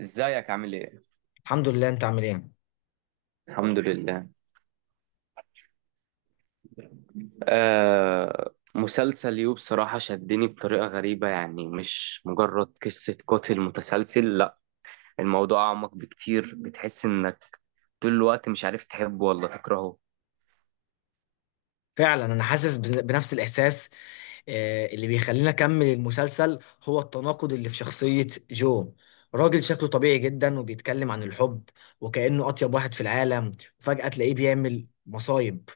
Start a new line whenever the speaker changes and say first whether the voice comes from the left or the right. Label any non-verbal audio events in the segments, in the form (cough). right: ازيك عامل ايه؟
left: الحمد لله. انت عامل ايه؟
right: الحمد لله. مسلسل يو بصراحة شدني بطريقة غريبة، يعني مش مجرد قصة قاتل متسلسل. لا، الموضوع أعمق بكتير. بتحس إنك طول الوقت مش عارف تحبه ولا تكرهه.
left: فعلا انا حاسس بنفس الاحساس. اللي بيخلينا اكمل المسلسل هو التناقض اللي في شخصية جو. راجل شكله طبيعي جدا وبيتكلم عن الحب وكأنه اطيب واحد في العالم، وفجأة تلاقيه بيعمل مصايب.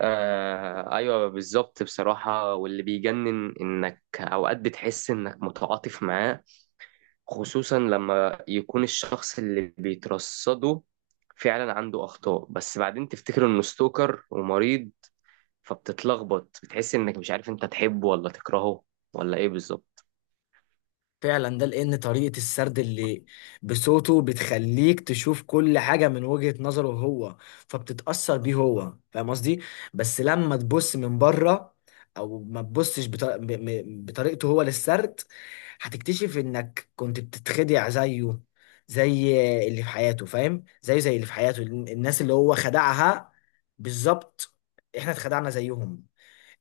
right: آه، أيوة بالظبط. بصراحة، واللي بيجنن إنك أوقات بتحس إنك متعاطف معاه، خصوصا لما يكون الشخص اللي بيترصده فعلا عنده أخطاء. بس بعدين تفتكر إنه ستوكر ومريض، فبتتلخبط، بتحس انك مش عارف انت تحبه ولا تكرهه ولا ايه بالظبط.
left: فعلا ده لان طريقة السرد اللي بصوته بتخليك تشوف كل حاجة من وجهة نظره هو، فبتتأثر بيه هو. فاهم قصدي؟ بس لما تبص من بره او ما تبصش بطريقته هو للسرد، هتكتشف انك كنت بتتخدع زيه. زي اللي في حياته، فاهم؟ زيه زي اللي في حياته الناس اللي هو خدعها بالظبط، احنا اتخدعنا زيهم.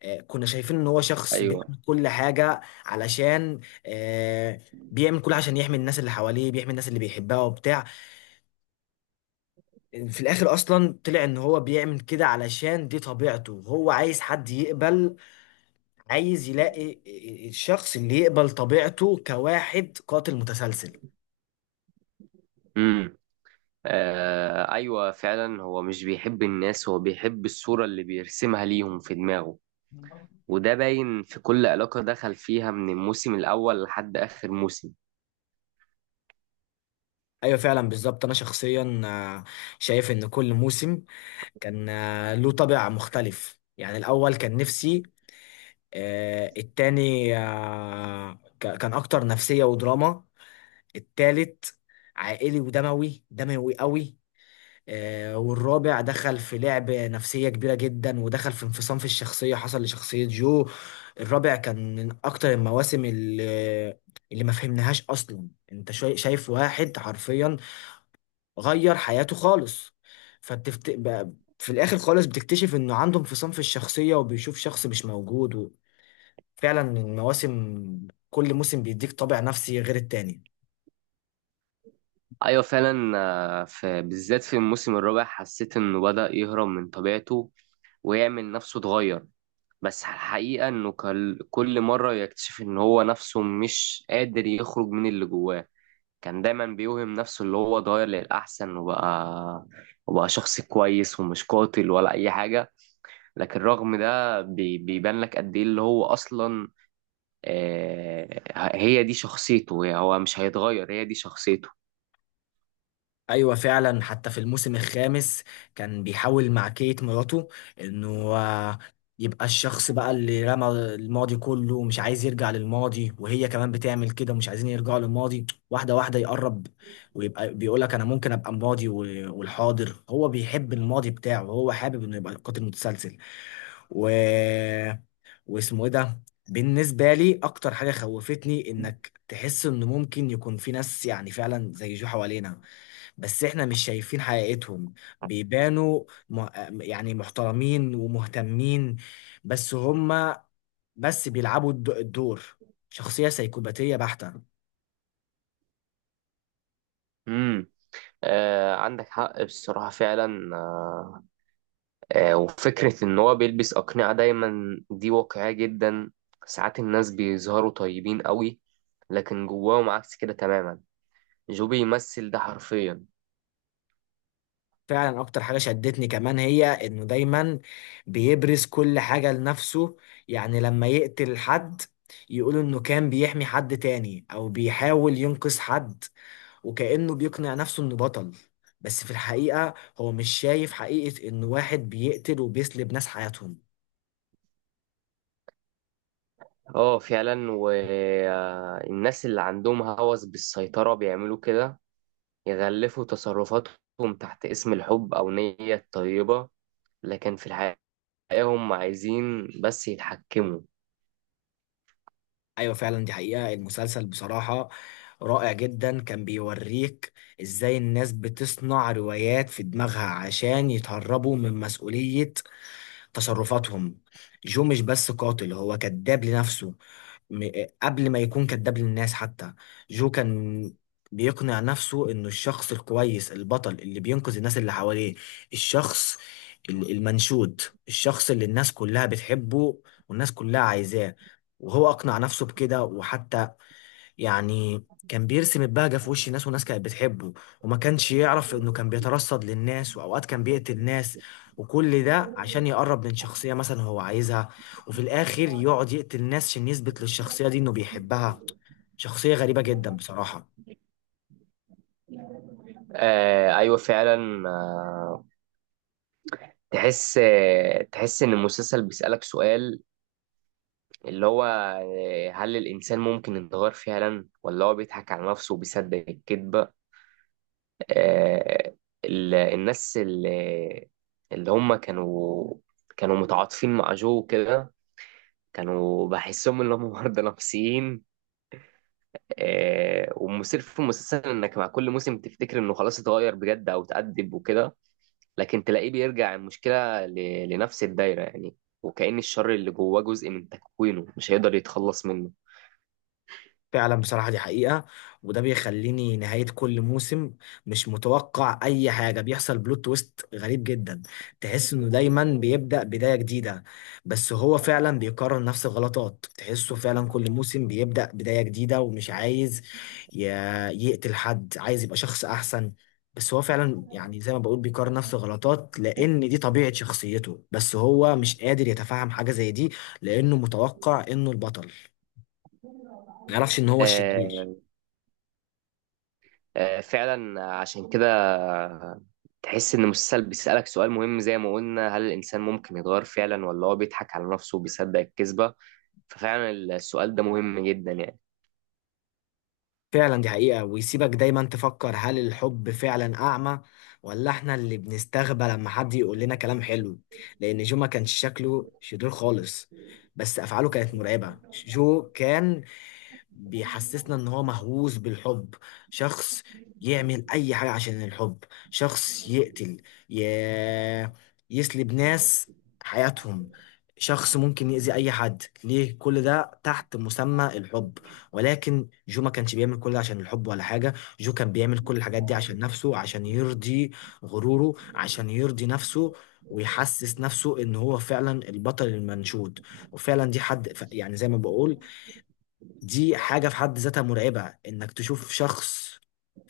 left: كنا شايفين ان هو شخص
right: ايوه.
left: بيعمل كل حاجة علشان، آه، بيعمل كل عشان يحمي الناس اللي حواليه، بيحمي الناس اللي بيحبها وبتاع. في الاخر اصلا طلع ان هو بيعمل كده علشان دي طبيعته، هو عايز حد يقبل، عايز يلاقي الشخص اللي يقبل طبيعته كواحد قاتل متسلسل.
right: امم. آه، ايوه فعلا، هو مش بيحب الناس، هو بيحب الصورة اللي بيرسمها ليهم في دماغه. وده باين في كل علاقة دخل فيها من الموسم الأول لحد آخر موسم.
left: ايوه فعلا بالظبط. انا شخصيا شايف ان كل موسم كان له طابع مختلف. يعني الاول كان نفسي، التاني آه، ك- كان اكتر نفسية ودراما، التالت عائلي ودموي، دموي قوي. والرابع دخل في لعب نفسية كبيرة جدا، ودخل في انفصام في الشخصية حصل لشخصية جو. الرابع كان من اكتر المواسم اللي ما فهمناهاش اصلا. انت شايف واحد حرفيا غير حياته خالص، في الاخر خالص بتكتشف انه عنده انفصام في الشخصية وبيشوف شخص مش موجود. فعلا المواسم، كل موسم بيديك طابع نفسي غير التاني.
right: ايوه فعلا. في بالذات في الموسم الرابع حسيت انه بدأ يهرب من طبيعته ويعمل نفسه اتغير. بس الحقيقة انه كل مرة يكتشف ان هو نفسه مش قادر يخرج من اللي جواه. كان دايما بيوهم نفسه اللي هو اتغير للأحسن وبقى شخص كويس ومش قاتل ولا أي حاجة. لكن رغم ده بيبان لك قد إيه اللي هو أصلا. آه، هي دي شخصيته، يعني هو مش هيتغير، هي دي شخصيته.
left: ايوه فعلا. حتى في الموسم الخامس كان بيحاول مع كيت مراته انه آه، يبقى الشخص بقى اللي رمى الماضي كله ومش عايز يرجع للماضي، وهي كمان بتعمل كده ومش عايزين يرجعوا للماضي. واحده واحده يقرب ويبقى بيقولك انا ممكن ابقى الماضي والحاضر. هو بيحب الماضي بتاعه، هو حابب انه يبقى قاتل متسلسل، و واسمه ايه ده. بالنسبة لي اكتر حاجة خوفتني انك تحس ان ممكن يكون في ناس يعني فعلا زي جو حوالينا، بس احنا مش شايفين حقيقتهم. بيبانوا م... يعني محترمين ومهتمين، بس هما بس بيلعبوا الدور. شخصية سيكوباتية بحتة.
right: امم، آه، عندك حق. بصراحة فعلا. وفكرة إن هو بيلبس أقنعة دايما دي واقعية جدا. ساعات الناس بيظهروا طيبين قوي، لكن جواهم عكس كده تماما. جو بيمثل ده حرفيا.
left: فعلا اكتر حاجه شدتني كمان هي انه دايما بيبرز كل حاجه لنفسه. يعني لما يقتل حد، يقول انه كان بيحمي حد تاني او بيحاول ينقذ حد، وكأنه بيقنع نفسه انه بطل. بس في الحقيقه هو مش شايف حقيقه انه واحد بيقتل وبيسلب ناس حياتهم.
right: اه فعلا، والناس اللي عندهم هوس بالسيطرة بيعملوا كده، يغلفوا تصرفاتهم تحت اسم الحب أو نية طيبة، لكن في الحقيقة هم عايزين بس يتحكموا.
left: ايوه فعلا، دي حقيقه المسلسل. بصراحه رائع جدا. كان بيوريك ازاي الناس بتصنع روايات في دماغها عشان يتهربوا من مسؤوليه تصرفاتهم. جو مش بس قاتل، هو كذاب لنفسه م- قبل ما يكون كذاب للناس حتى. جو كان بيقنع نفسه انه الشخص الكويس البطل اللي بينقذ الناس اللي حواليه، الشخص المنشود، الشخص اللي الناس كلها بتحبه والناس كلها عايزاه. وهو اقنع نفسه بكده، وحتى يعني كان بيرسم البهجة في وش ناس، وناس كانت بتحبه وما كانش يعرف انه كان بيترصد للناس، واوقات كان بيقتل ناس. وكل ده عشان يقرب من شخصية مثلا هو عايزها، وفي الاخر يقعد يقتل ناس عشان يثبت للشخصية دي انه بيحبها. شخصية غريبة جدا بصراحة.
right: آه، أيوة فعلا. تحس إن المسلسل بيسألك سؤال، اللي هو هل الإنسان ممكن يتغير فعلا ولا هو بيضحك على نفسه وبيصدق الكذبة. آه، الناس اللي هم كانوا متعاطفين مع جو كده، كانوا بحسهم ان هم (laughs) مرضى نفسيين. والمثير في المسلسل انك مع كل موسم تفتكر انه خلاص اتغير بجد او اتأدب وكده، لكن تلاقيه بيرجع المشكلة لنفس الدايرة يعني، وكأن الشر اللي جواه جزء من تكوينه مش هيقدر يتخلص منه.
left: فعلا بصراحة دي حقيقة. وده بيخليني نهاية كل موسم مش متوقع أي حاجة، بيحصل بلوت تويست غريب جدا. تحس إنه دايما بيبدأ بداية جديدة، بس هو فعلا بيكرر نفس الغلطات. تحسه فعلا كل موسم بيبدأ بداية جديدة ومش عايز ي- يقتل حد، عايز يبقى شخص أحسن. بس هو فعلا يعني زي ما بقول بيكرر نفس الغلطات، لأن دي طبيعة شخصيته، بس هو مش قادر يتفهم حاجة زي دي لأنه متوقع إنه البطل، ما يعرفش إن هو الشرير.
right: آه، فعلا عشان كده تحس ان المسلسل بيسألك سؤال مهم زي ما قلنا، هل الانسان ممكن يتغير فعلا ولا هو بيضحك على نفسه وبيصدق الكذبة. ففعلا السؤال ده مهم جدا يعني.
left: فعلا دي حقيقة، ويسيبك دايما تفكر هل الحب فعلا أعمى، ولا احنا اللي بنستغبى لما حد يقول لنا كلام حلو. لأن جو ما كانش شكله شرير خالص، بس أفعاله كانت مرعبة. جو كان بيحسسنا ان هو مهووس بالحب، شخص يعمل اي حاجة عشان الحب، شخص يقتل، ي... يسلب ناس حياتهم، شخص ممكن يأذي اي حد ليه كل ده تحت مسمى الحب. ولكن جو ما كانش بيعمل كل ده عشان الحب ولا حاجة، جو كان بيعمل كل الحاجات دي عشان نفسه، عشان يرضي غروره، عشان يرضي نفسه ويحسس نفسه ان هو فعلا البطل المنشود. وفعلا دي يعني زي ما بقول، دي حاجة في حد ذاتها مرعبة، انك تشوف شخص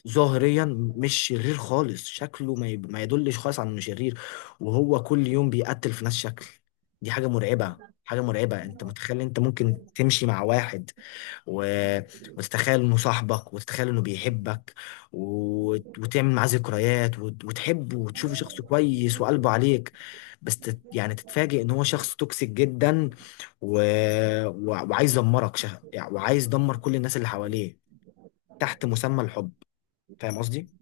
left: ظاهريا مش شرير خالص، شكله ما يدلش خالص على انه شرير، وهو كل يوم بيقتل في ناس شكل. دي حاجة مرعبة، حاجة مرعبة. انت متخيل انت ممكن تمشي مع واحد و... وتتخيل انه صاحبك، وتتخيل انه بيحبك، وتعمل معاه ذكريات، وتحبه وتشوفه شخص كويس وقلبه عليك، بس يعني تتفاجئ ان هو شخص توكسيك جدا، و... وعايز يعني وعايز يدمر كل الناس اللي حواليه تحت مسمى الحب. فاهم قصدي؟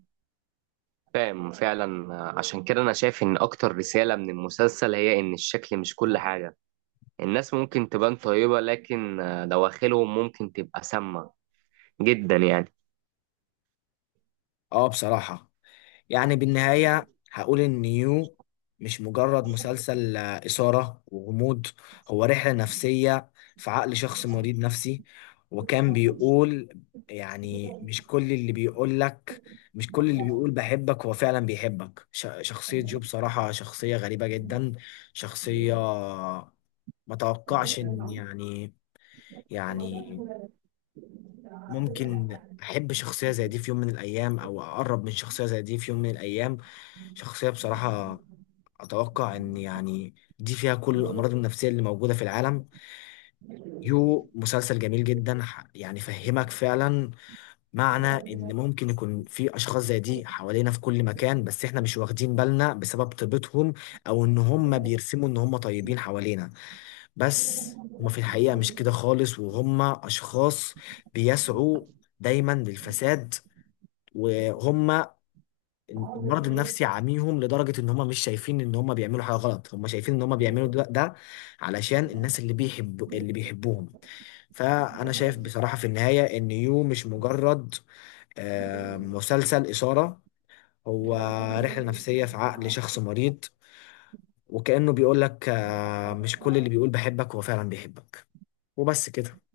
right: فاهم فعلا. عشان كده انا شايف ان اكتر رسالة من المسلسل هي ان الشكل مش كل حاجة، الناس ممكن تبان طيبة لكن دواخلهم ممكن تبقى سامة جدا يعني.
left: اه بصراحة، يعني بالنهاية هقول إن يو مش مجرد مسلسل إثارة وغموض، هو رحلة نفسية في عقل شخص مريض نفسي. وكان بيقول يعني مش كل اللي بيقول لك، مش كل اللي بيقول بحبك هو فعلا بيحبك. شخصية جو بصراحة شخصية غريبة جدا، شخصية ما توقعش إن يعني ممكن احب شخصيه زي دي في يوم من الايام، او اقرب من شخصيه زي دي في يوم من الايام. شخصيه بصراحه اتوقع ان يعني دي فيها كل الامراض النفسيه اللي موجوده في العالم. يو مسلسل جميل جدا، يعني فهمك فعلا معنى ان ممكن يكون في اشخاص زي دي حوالينا في كل مكان، بس احنا مش واخدين بالنا بسبب طيبتهم، او ان هم بيرسموا ان هم طيبين حوالينا، بس هما في الحقيقه مش كده خالص. وهم اشخاص بيسعوا دايما للفساد، وهم المرض النفسي عاميهم لدرجة ان هم مش شايفين ان هم بيعملوا حاجة غلط، هم شايفين ان هم بيعملوا ده علشان الناس اللي بيحب اللي بيحبوهم. فانا شايف بصراحة في النهاية ان يو مش مجرد مسلسل إثارة، هو رحلة نفسية في عقل شخص مريض، وكأنه بيقول لك مش كل اللي بيقول بحبك هو فعلا بيحبك. وبس كده.